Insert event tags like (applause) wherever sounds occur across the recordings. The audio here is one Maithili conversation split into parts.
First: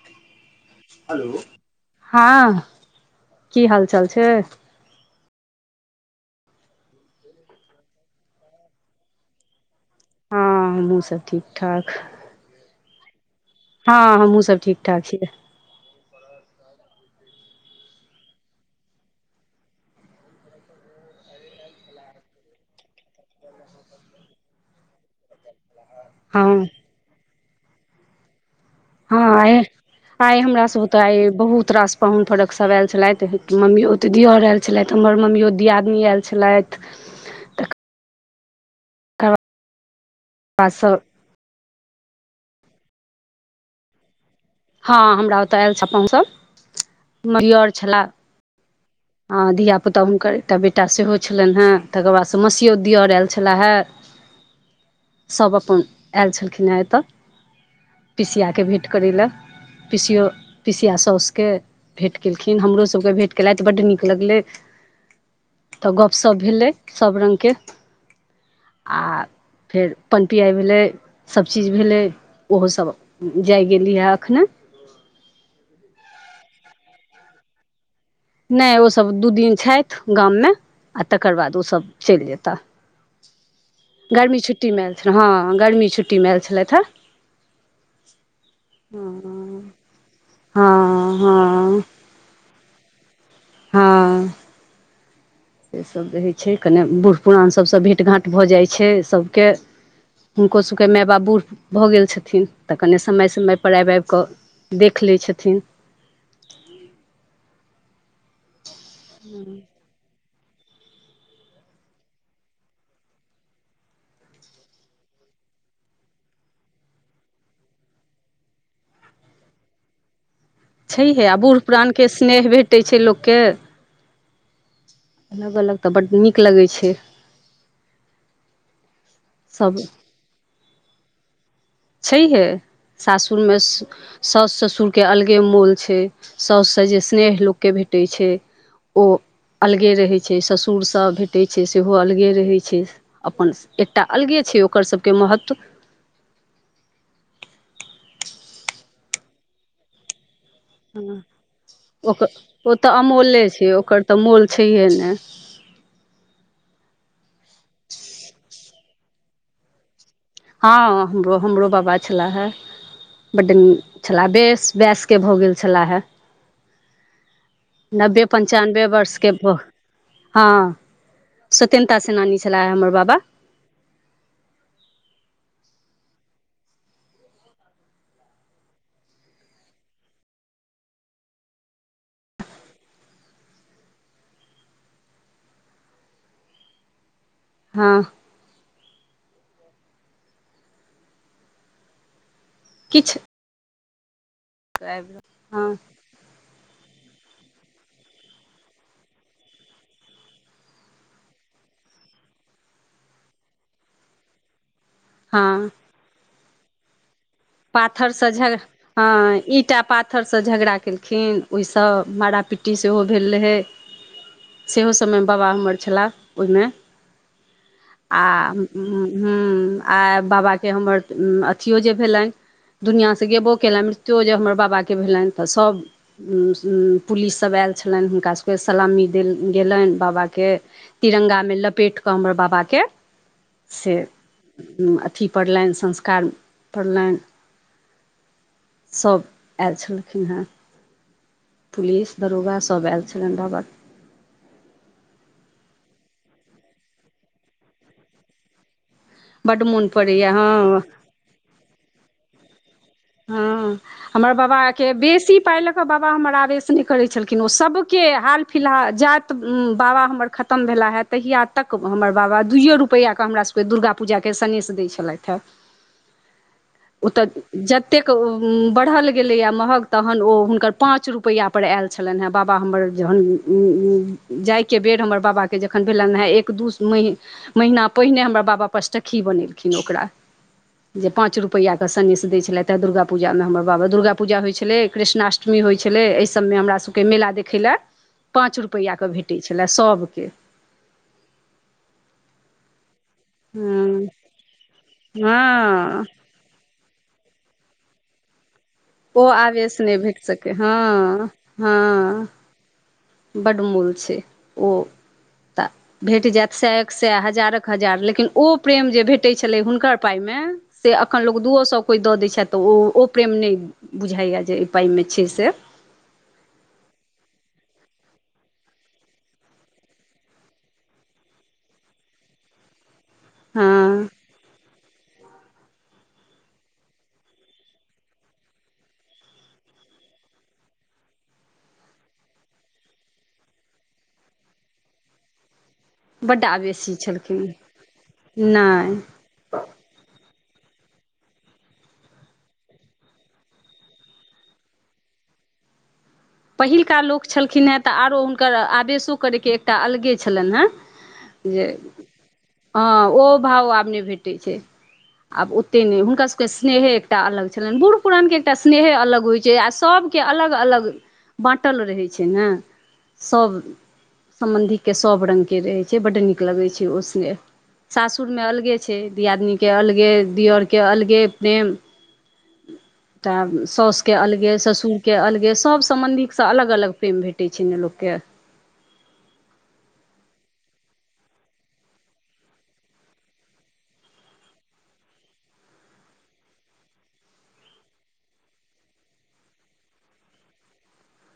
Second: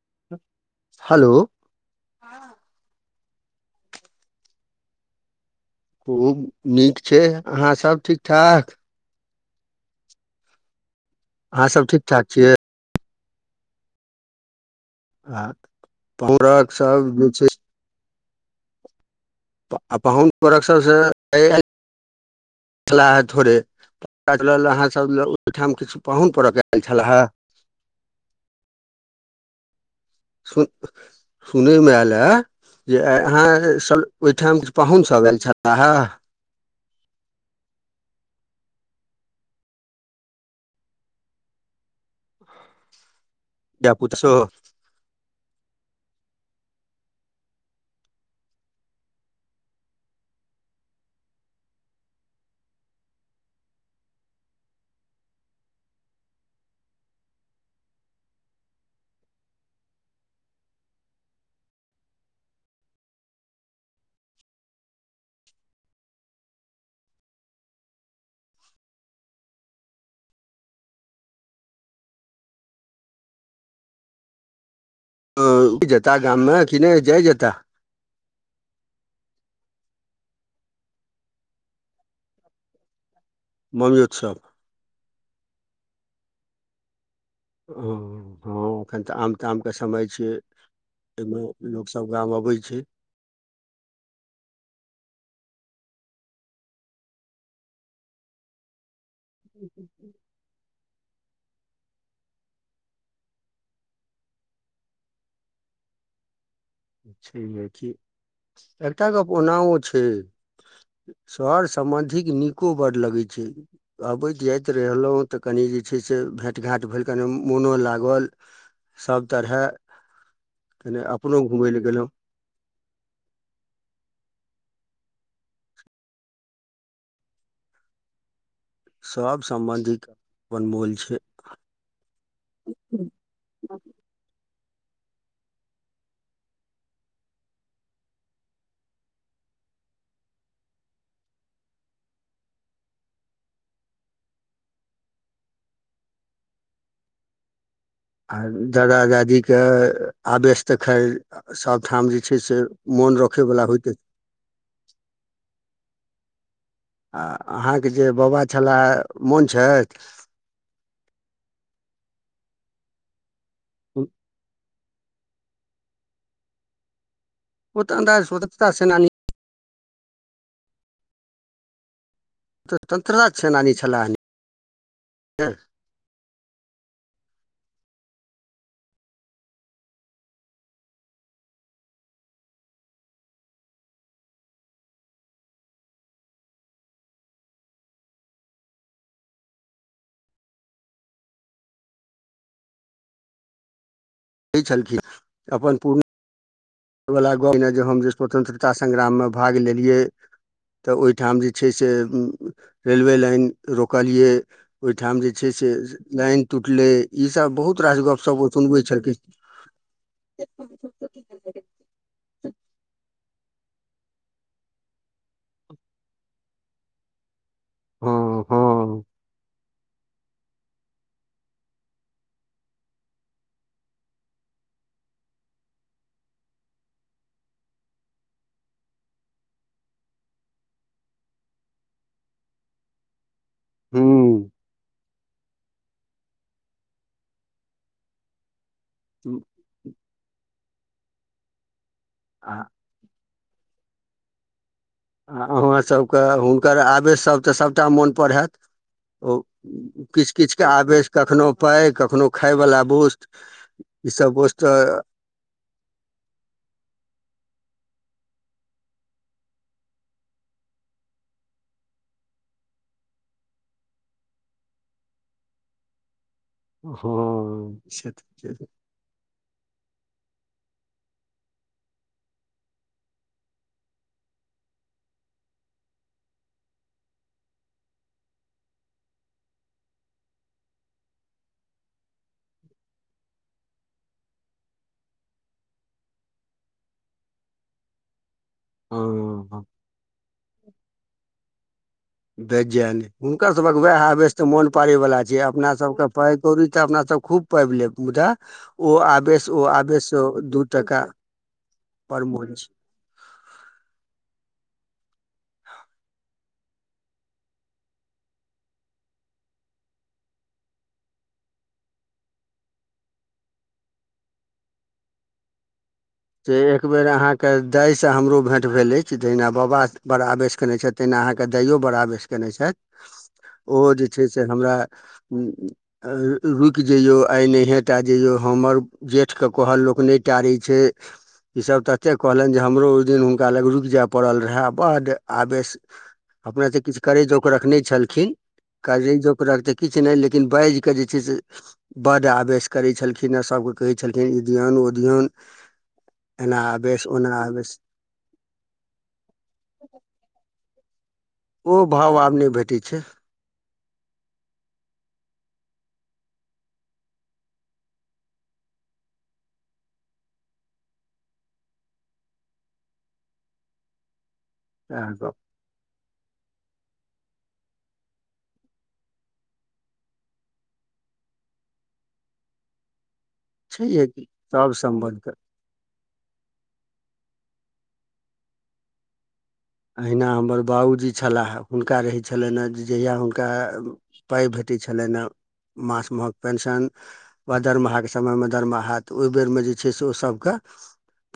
(unintelligible) हेलो हलो हँ की हाल चाल छैय। खूब नीक छैय अहाँ सभ ठीक ठाक? हँ हमुहू सब अहाँ सब ठीक ठाक छियै? हँ हमहूँ सभ ठीक ठाक छियै। आ (unintelligible) पाहुन वरक सभसँ एआइ (unintelligible) पाहुन हँ परक आयल छलेहाँ हँ ए आइ हमरा सुन सब ओते आई बहुत सुनयमे रास आयल पाहुन हे फरक सब आयल जे आइ छलथि अहाँ मम्मी ओते सभ दियर यरआयल ओहिठाम छले। हमर पाहुनसभ आयल मम्मियोत छलाहे दियादनी आयल छलैथ। (inaudible) (unintelligible) (unintelligible) हँ हमरा ओतय आयल छ पाहुन सभ ममियो यर छलाह। आ धियापुता हुनकर एकटा बेटा सेहो छलनि ह तकर बादसँ मसियोत दिअर आयल छलाह हे। (inaudible) सभ अपन आयल छलखिन ह एतय। पिसियाके भेँट करय ल पिसियो पिसिया साँसके भेँट केलखिन हमरोसभकेँ भेँट कयेलथि बड नीक लगलै त गप्प सब भेलै सब रंगके। (unintelligible) फेर पानि पियाइ भेलै सभचीज भेलै ओहोसभ जाए गेली हे एखन। ओ रूक जता गाममे कि नहि जाइ जता? नहि ओसभ दू दिन छथि गाममे आ तकर बाद ओसभ चलि जेताह। मम्मियोत सभ गर्मी छुट्टीमे आयल छलय हँ गर्मी छुट्टीमे आयल छलथि हेँ। हँ हँ एखन त आम तामके समय छियै। एहिमे हँ हँ लोकसभ गाम अबै छैय। हँ से सभ रहै छैय कने बूढ़ पुरान सभसँ भेँट घाँट भ जाइत छैय। सभके हुनको सब के माय बाप बूढ़ भऽ गेल छथिन तऽ कने समय समयपर आबि आबि कऽ देख लै छथिन। छैहे कि एकटा गप ओनाओ छैय। सर सम्बन्धिक नीको बड़ लगै छैय। अबैत जाइत रहलहुँ तऽ कनि जे छैय से भेँट घाट भेल कनि मोनो लागल। सभ तरहे कनि छैहे आ अपनो बूढ़ घुमय लए गेलहुँ पुरानके स्नेह भेटैत छैय लोककेँ। अलग अलग तऽ बड्ड नीक लगै छैय। सभ सम्बन्धिक अपन मोल छैय। छैहे सासुरमे सास ससुर सुरके अलगे मोल छैय साउससँ जे स्नेह लोककेँ भेटै छैयू ओ अलगे रहैत छैय ससुरस भेटैत छै सेहो अलगे रहैत छैय अपन एकटा अलगे छैय ओकर सभके महत्व (inaudible) आ दादा दादी के आबेस तऽ खैर सभठाम जे ओकर छै से ओ तऽ मोन अमूल्ये रखयवला छै होइत (inaudible) ओकर तऽ मोल छैहे ने आ अहाँके जे बाबा छलए मोन छथि? हँ हमरो हमरो बाबा छेलैहे बड्ड नीक छला बेस वयस्के भऽ गेल छलैहे। ओ तऽ नब्बे अन्दाज स्वतन्त्रता पञ्चानबे सेनानी वर्षके हँ स्वतन्ता स्वतन्त्रता सेनानी छलै है हँ किछु कहै छलखिन हँ अपन पूर्ण एहिवला गप ने जे हम जे स्वतन्त्रता संग्राम में भाग लेलियै। तऽ ओहिठाम जे छैय से रेलवे लाइन रोकलियै ओहिठाम जे छैय हँ से लाइन टूटलै। ईसभ बहुत रास पाथरसँ गपशप ओ झगड़ सुनबै छलखिन हँ ईटा पाथरसँ झगड़ा केलखिन ओहिसँ तऽ माड़ा पिटी सेहो भेल लहै सेहो सब में बाबा हमर छला ओहिमे आ हँ ह हँ ह्म आ बाबाके हमर अथियो जे भेलनि दुनिआँ सँ गेबो केलनि मृत्यु जे हमर बाबाके भेलनि तऽ सभ पुलिस सब आयल छलनि हुनका सबके सलामी देल गेलनि बाबा के तिरंगा मे लपेट कऽ हमर बाबा के (inaudible) से हूँ अथि पड़लनि संस्कार पड़लनि सभ आयल छलखिन हेँ पुलिस दरोगा आ सब आयल छलै बाबा आ अहाँसभके हुनकर आवेशसभ तऽ सभटा मोनपर हैत ओ बड्ड मोन पड़ैए किछ किछ के हँ आवेश कखनो पाइ कखनो खायवला वोस्त हँ ईसभ हमर वोस्त बाबाके तऽ बेसी पाइ लऽ कऽ बाबा हमर आवेश नहि करैत छलखिन किन ओ सभके हाल फिलहाल जाइत बाबा हमर खतम भेलाह है तहिया तक हमर बाबा बाबा दुइओ रुपैआके हमरासके दुर्गा पूजाके सनेेश दै छलथि हँ (inaudible) हँ एतेक से तऽ छै बढ़ल गेलैयै महग तहन ओ हुनकर पाँच रुपैया पर आइल छलन है बाबा हमर जहन अं अं जा जाय के बेर हमर बाबा के जखन भेलनि हे एक दू म महिना पहिने हमर बाबा पचटखी बनेल कि ओकरा जे पाँच रुपैय कऽ सनेश‌ देए छलेथ एतऽ दुर्गा पूजा में हमर बाबा दुर्गा पूजा होइ छलै कृष्णष्टमी होइ छलै एहि सभमे हमरा सभके मेला देखै लए पाँच रुपैआ हँ के भेटै हँ छलै सभ के व्यंजन हुनकर सभक वएह हँ हवस मोन पारैवला छै अपना हँ सबके पाइ कौड़ी तऽ अपना तऽ खूब पइब लेब मुदा ओ आवेश नहि भेट सकै हँ हँ पर मोन छै बड़ मूल छै ओ तऽ भेट जायत सएक सए हजार क हजार लेकिन ओ प्रेम जे भेटैत छलै हुनकर पाइमे में से अखन लोग दूओ सौ कोई द दै छै तऽ ओ ओ प्रेम नहि बुझाइया जे एहि पाइ मे छै से तऽ एक बेेर अहाँके दाय सँ हमरो भेँट भेल अछि जहिना बाबा बड़ आवेश कने छथि तहिना अहाँ के दाइओ बड़ आवेश केने छैथ हँ ओ जे से हमरा रुकि जइयो आइ नहिये टा जइयो हमर जेठ के कहल लोक नहि टारै छै ई सब तते कहलनि जे हमरो ओहि दिन हुनका लग रुकि जाय पड़ल रहे बड़ आवेश बड्ड अपना तऽ आवेशी किछु करै छलखिन जौगरक नै छलखिन नहि करै जौक रख तऽ किछु नहि लेकिन बाजि कऽ जे छैय से बड़ आवेश करै छलखिन हँ सभकेँ कहै छलखिन ई दिओन ओ धि्यान पहिका लोक छलखिन हँ तऽ आरो हुनकर आवेशो करयके एकटा अलगे छलनि हेँ जे ओ भाव आब नहि भेटै छै हँ ओ भाव आब नहि भेटैत छै आब ओतेक नहि हुनका सभके स्नेहे एकटा अलग छलनि बूढ़ पुरान के एकटा स्नेहे अलग होइत छै आ सभ के अलग अलग बाँटल रहै छै ने सभ सम्बन्धीे के सएह सभ गप रंग के रहैत बड़ नीक लगै छै ओ स्नेह सासुर में अलगे छै दियादनी के अलगे दियर के अलगे प्रेम (inaudible) तऽ साउस छैहे के की अलगे सभ ससुर के सम्बन्धके अलगे सब सम्बन्धिक अलग अलग प्रेम भेटै छै ने लोक के अहिना हमर बाबू जी छलाह हुनका रहै छलनि हे जे जहिया हुनका पाइ भेट छलेन हँ मास महक पेंशन वा दरमाहा के समयमे दरमाहा तऽ ओहि बेरमे जे छै से ओसभकेँ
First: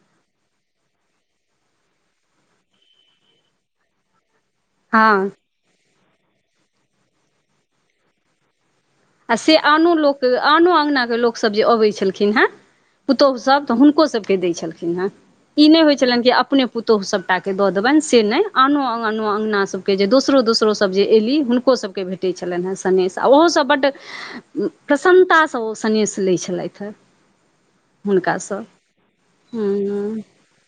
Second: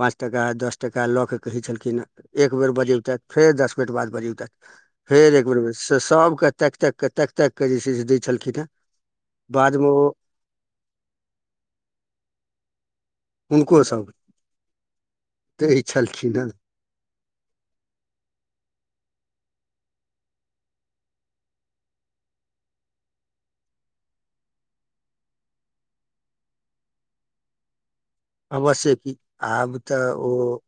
पाँच टाका दस टका लऽ के कहै छलखिन एक बेर बजे बजबथी फेर दस मिनट बाद बजब छैथ तक हँ फेर एक बेर त सबके तक ताक केऽ तक ताक कऽ जे छैय से दै छलखिन हेँ। आ से बादमे आनो ओ लोक आनो अङ्गना के लोकसभ जे अबैत छलखिन हेँ पुतहु सभ तऽ हुनको सभकेँ दै छलखिन हे ई दै नहि होइत छलनि कि छलखिन हेँ अपने पुतहु सभ के दऽ देबनि से नहि आनो अनो अंगगना सब के जे दोसरो दोसरो सब जे एली हुनको सब के भेटे छलनि हँ सनेेश आ ओहो सब बड प्रसन्नतासँ ओ सनेेश लैत छलथि हे। हुनकासँ अवश्य की आब तऽ हँ ओ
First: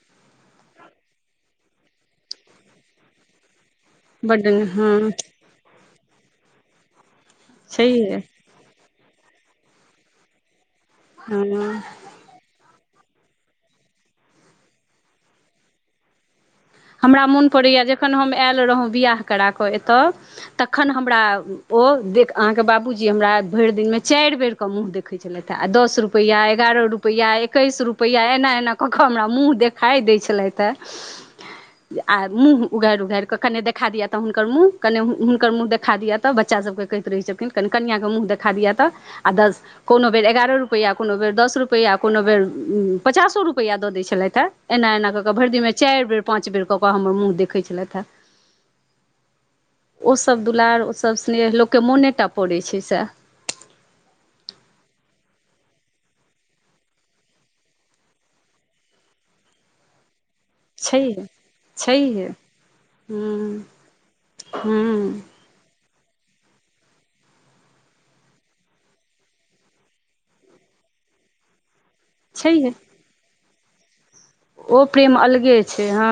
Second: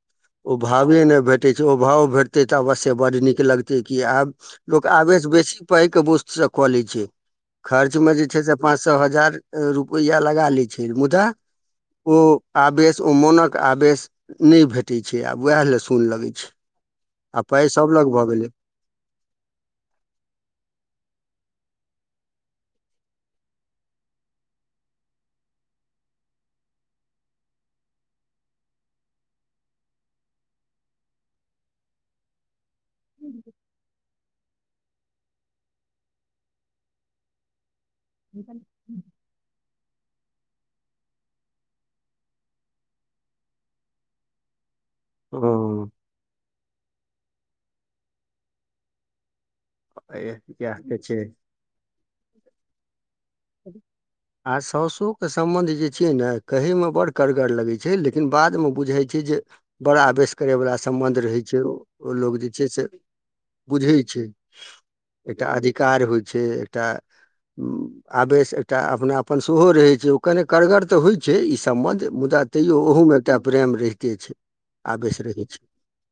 ओ भावे ने भेटे छैय ओ भाव भेटते ते अवश्य बड नीक लगते। तऽ की आब बड्ड लोक हँ आवेश बेसी पैए के बुस्त से कऽ लै छैय। खर्च में छैहे जे छैय से पाँच सए हजार रुपैआ लगा लैत मुदा हँ ओ आवेश ओ मोनक आवेश नहि भेटैत छैय आ उएह लेलए सुन लगैत छैय। हमरा मौन पड़ैए जखन हम आयल रहौ विवाह करा कऽ एतय तखन हमरा ओ अहाँ के बाबूजी हमरा भरि दिन मे चारि बेर के मुंह देखे छलैथ हे दस रुपआ ग्यारह ग्यारह रुपैआ एकैस रुपैआ एना एना कऽ कऽ हमरा मुँह देखाइ दैखाइ छलथि हँ। आ मुह उघारि उघार कऽ कनि देखा दि तऽ हुनकर मुँह कनि हुनकर मुँह देखा दिअ तऽ बच्चा सबके कहैत रहै छथिन कनि कनिआ कऽ मुँह देखा दिए तऽ दस कोनो बेड़ ग्यारह रुप रुपैआ कोनो बेर दस रुपैआ कोनो बेर उ पचासो रुपैआ दऽ दै छलथि हे। एना एना कऽ कऽ भरि दिन मे हँ चारि बेर पाच बेर कऽ कऽ हमर मुँह देखै छलथि ह ओसब इएह दुलार तऽ ओसब छै स्नेह लोकके मोने टा पड़ैई छैय सेह (inaudible) आ साउसोके सम्बन्ध जे छियै ने कहैमे बड़ कड़गर लगैत छैय लेकिन बादमे बुझैइ छैय। जे बड़ा आवेस करैइवला सम्बन्ध छैहे रहैइ छैयओ छैहे लोग जे छैय से हूँ बुझैइ छैय हूँ एकटा अधिकार होइ छैय एकटा उ आवेश एकटा अपनापन सेहो रहैइ छैय ओ कने कड़गर तऽ होइ छैय इ सब संबध मुदा छैहे तैयो ओहो मे एकटा प्रेम रहि ओ प्रेम अलगे छैय हां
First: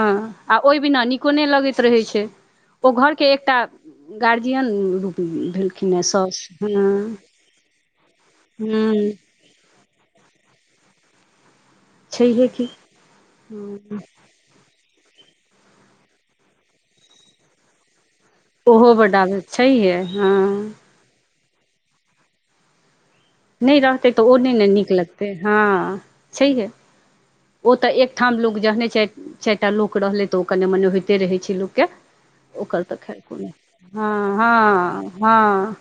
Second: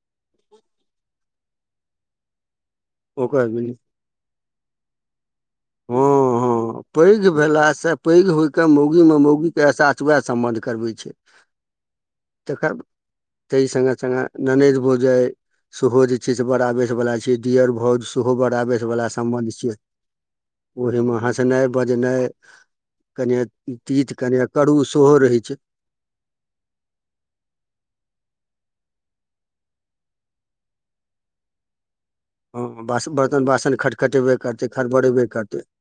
आ ओइ बिना नीको नई लगैत रहै छैय। ओ घर के ओकर एकटा गार्जियन रूप भेलखिन हेँ साउस हँअ् हँ हँअ् पैघ भेलासँ पैघ होइके हँ मौगीमें मौगीके एहसास वैह संबंध करबै छै छैहे की तखेन न तइ संगे संगे ननैद हो जाय सेहो जे छैइ से बड़ा आवेश वला छैइ डियर भौज सेहो बड़ा आवेश ओहो बला बड आबैत संबंध छी छैहे हँ ओहे में हंसनाई बजनाई नई रहतै तऽ ओ नई न नीक सेहो लगतै रहै छै हँ छैहे ओ तऽ एक ठाम लोक जहने चारि चारि टा लोक रहलै तऽ ओ कने मने होइते रहै छैइ लोक के हँ ओकर तऽ बास खैर बर्तन कोनो बासन खटखटेबे हँअ् करतै हँअ् खड़बड़ेबे करतै हँअ्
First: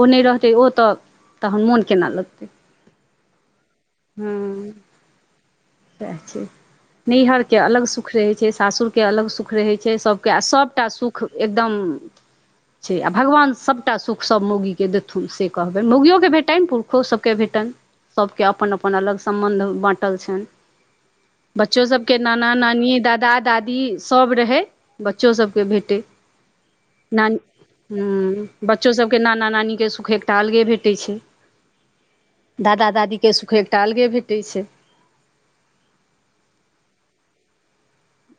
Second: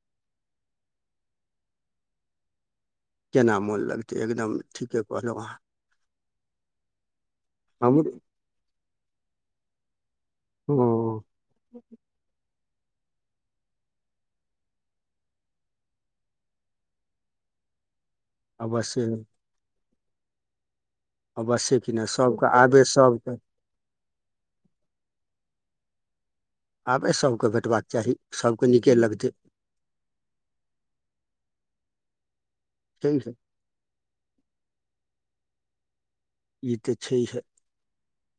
ओ नई रहतै ओ तऽ तहन मोन केना लगतै? केना मोन लगतै एकदम ठीके कहलहुँ। सैह छैय। नैहरके अलग हमर सुख रहैइ छैय सासुरके अलग सुख रहैत छैय सबके आ सबटा सुख हँ एकदम हूंअ् छैय आ भगवान सभटा सुखसभ मौगीके देथुन से कहबनि मौगियोके भेटनि पुरुषो सबके भेटनि। सबके अपन अपन अवश्ये अलग सम्बन्ध बाँटल छनि। अवश्ये बच्चो कि नहि सबके सभके नाना नानी आवेश दादा सभके दादी सब रहैय बच्चो सब के भेटैइ आवेश नन सभके भेटबाक चाही हूं सभके बच्चो नीके सबके लगतै नाना नानीके सुख एकटा अलगे भेटैइ छैय। (inaudible) दादा छै दादीके सुख एकटा अलगे भेटै छैय। ई तऽ छैहे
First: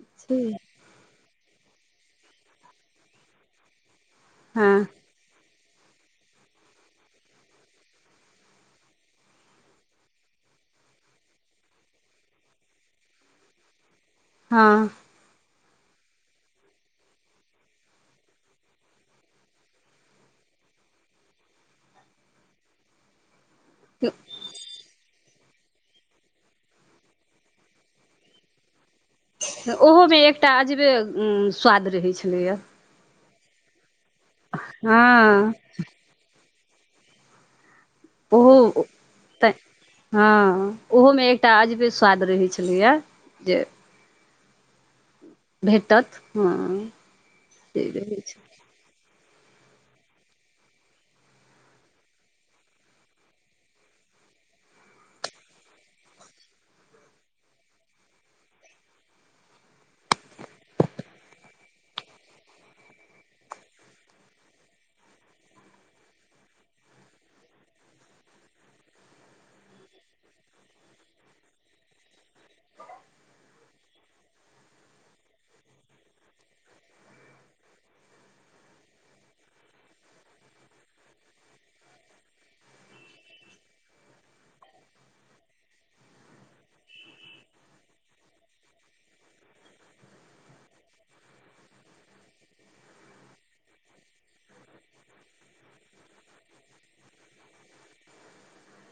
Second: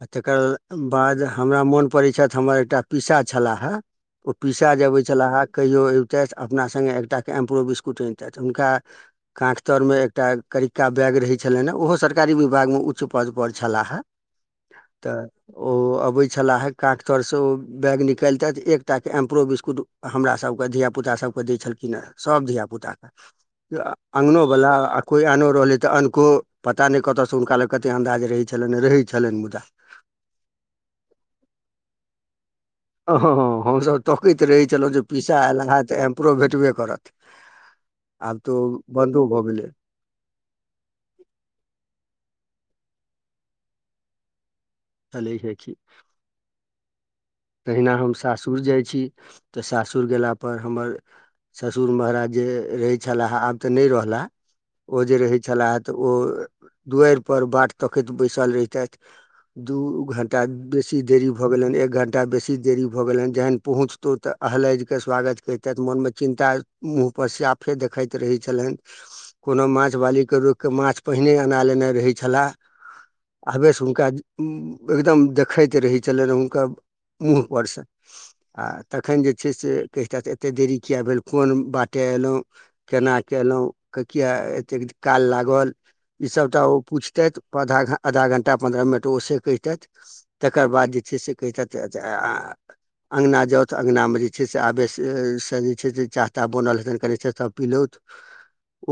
आ तकर बाद हमरा मोन पड़ै छथि हमर एकटा पीसा छलाह ओ पीसा हँ जे अबैइ छलाह कहियो अबितथि अपना सङ्गे एकटा के एम्प्रो बिस्कुट अनितथि हुनका कांख तर में एकटा करिक्का बैग रहै छलनि ओहो सरकारी विभागमे उच्च पदपर छलाह। हँअ तऽ ओ अबे छलाह काख तर से ओ बैग निकालतैथ एकटा के एम्प्रो बिस्कुट हमरा सबके धिया पुता सबके दैइ छलखिन ह सभ धिया पुता के अङ्गनोवला आ कोइ आनो रहलैइ तऽ अनको पता नई कतयसँ हुनका लंग कते अन्दाज रहै छलनि रहै ओहो में एकटा अजबे स्वाद रहैइ छलैय हँ हँ हँ हमसभ तकैत रहै छलहुँ हँ जे पीसा एयला ह तऽ एम्परो भेटबे करत आब तऽ ओ ओहोऽ बन्दो भऽ त गेलै हँ ओहो में एकटा अजबे स्वाद रहै छैइ छलैया जे चलै छै की भेटत हँअ् तहिना हम सासुर जाइ छी तऽ सासुर गेलापर हमर ससुर महाराज जे रहैइ छलाह आब तऽ नहि रहलाह ओ जे रहैइ छलाह तऽ ओ दुआरिपर बाट तकैत बैसल रहतैथ दू घंटा बेसी देरी भऽ गेलन एक घंटा बेसी देरी भऽ गेलनि जहन पहुँचतौँ तऽ अहलाद क स्वागत करितथि मोनमे चिन्ता प साफे देखइत रहे छलनि कोनो माछ बाली के रोक के माछ पहिने अना लेने रहै छला आवैस हुनका एकदम देखैत रहै छलैन हुनका मूँहपर सँ आ तखन जे छै से कहि थैत एते देरी किए भेलौ कोन बात केलौ केना केलौ किया एतेक काल लागल ई सबटा‌ ओ पुछतैथ आधा आधा घण्टा पन्द्रह मिनट ओ से कहितैथ तकर बाद जे छै से कहितैथ चाचा आ अङ्गना जाउ तो अङ्गनामे जे छै से आवेशेसँ जे छै से चाहताह बनल रहै कनि छै सभ पीलौथ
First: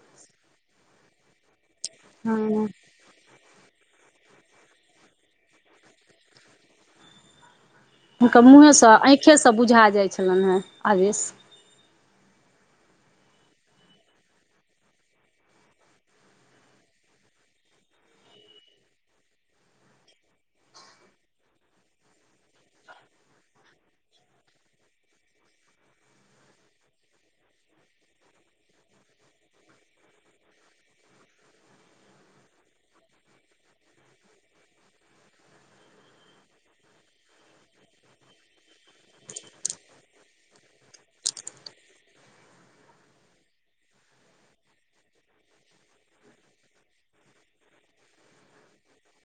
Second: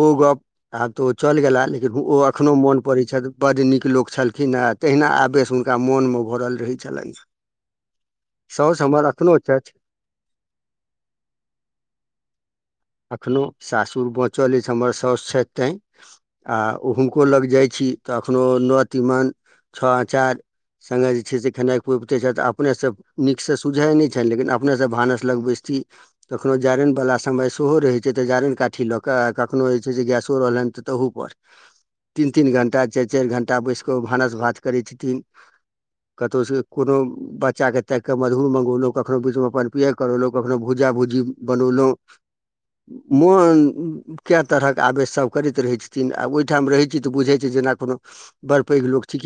ओ गप आब तोऽ ओ चलि गेला देखु ओ अखनो हँ मोन पड़ै छैथ बड नीक लोक छलखिन हँ तहिना आबैसँ हुनका मोनमे भरल रहै छलैन है हुनकर मूँहेसँ आँखिएसँ बुझा जाइ छलैन हेँ आवेश (inaudible) अखनो सासुर बाँचल अछि हमर साासु छैथ तै आ ओहुनको लग जाइ छै छि काखनो न तीमन छ अचार संघे जे छै खेनाइ खुबते छैथ आब अपने से नीक से सुझैय नहि छैन लेकिन अपने से भानस लगबैसथि कखनो जारन वाला समय सँ सोहो रहै छै तऽ जारैन काठी लऽ कऽ आ कखनो जे छै से गैसो रहलैन तऽ तहुपर तीन तीन घण्टा चाइर चाइर घण्टा बैस कऽ ओ भानस भात करै छथिन कतौऽ से कोनो ब्च बच्चाके ताइक कऽ मधुुर मङ्गौलौ कखनहु बीचमे पि पियइ करलहुँ कखहु भजा भुजी बनौलहुँ (unintelligible) मोन कए तरहक आवेशसब करैत रहैत छथिन आब ओहिठाम रहै छी तऽ बुझै छी जे जेना कोनो बड़ पैघ लोक छिके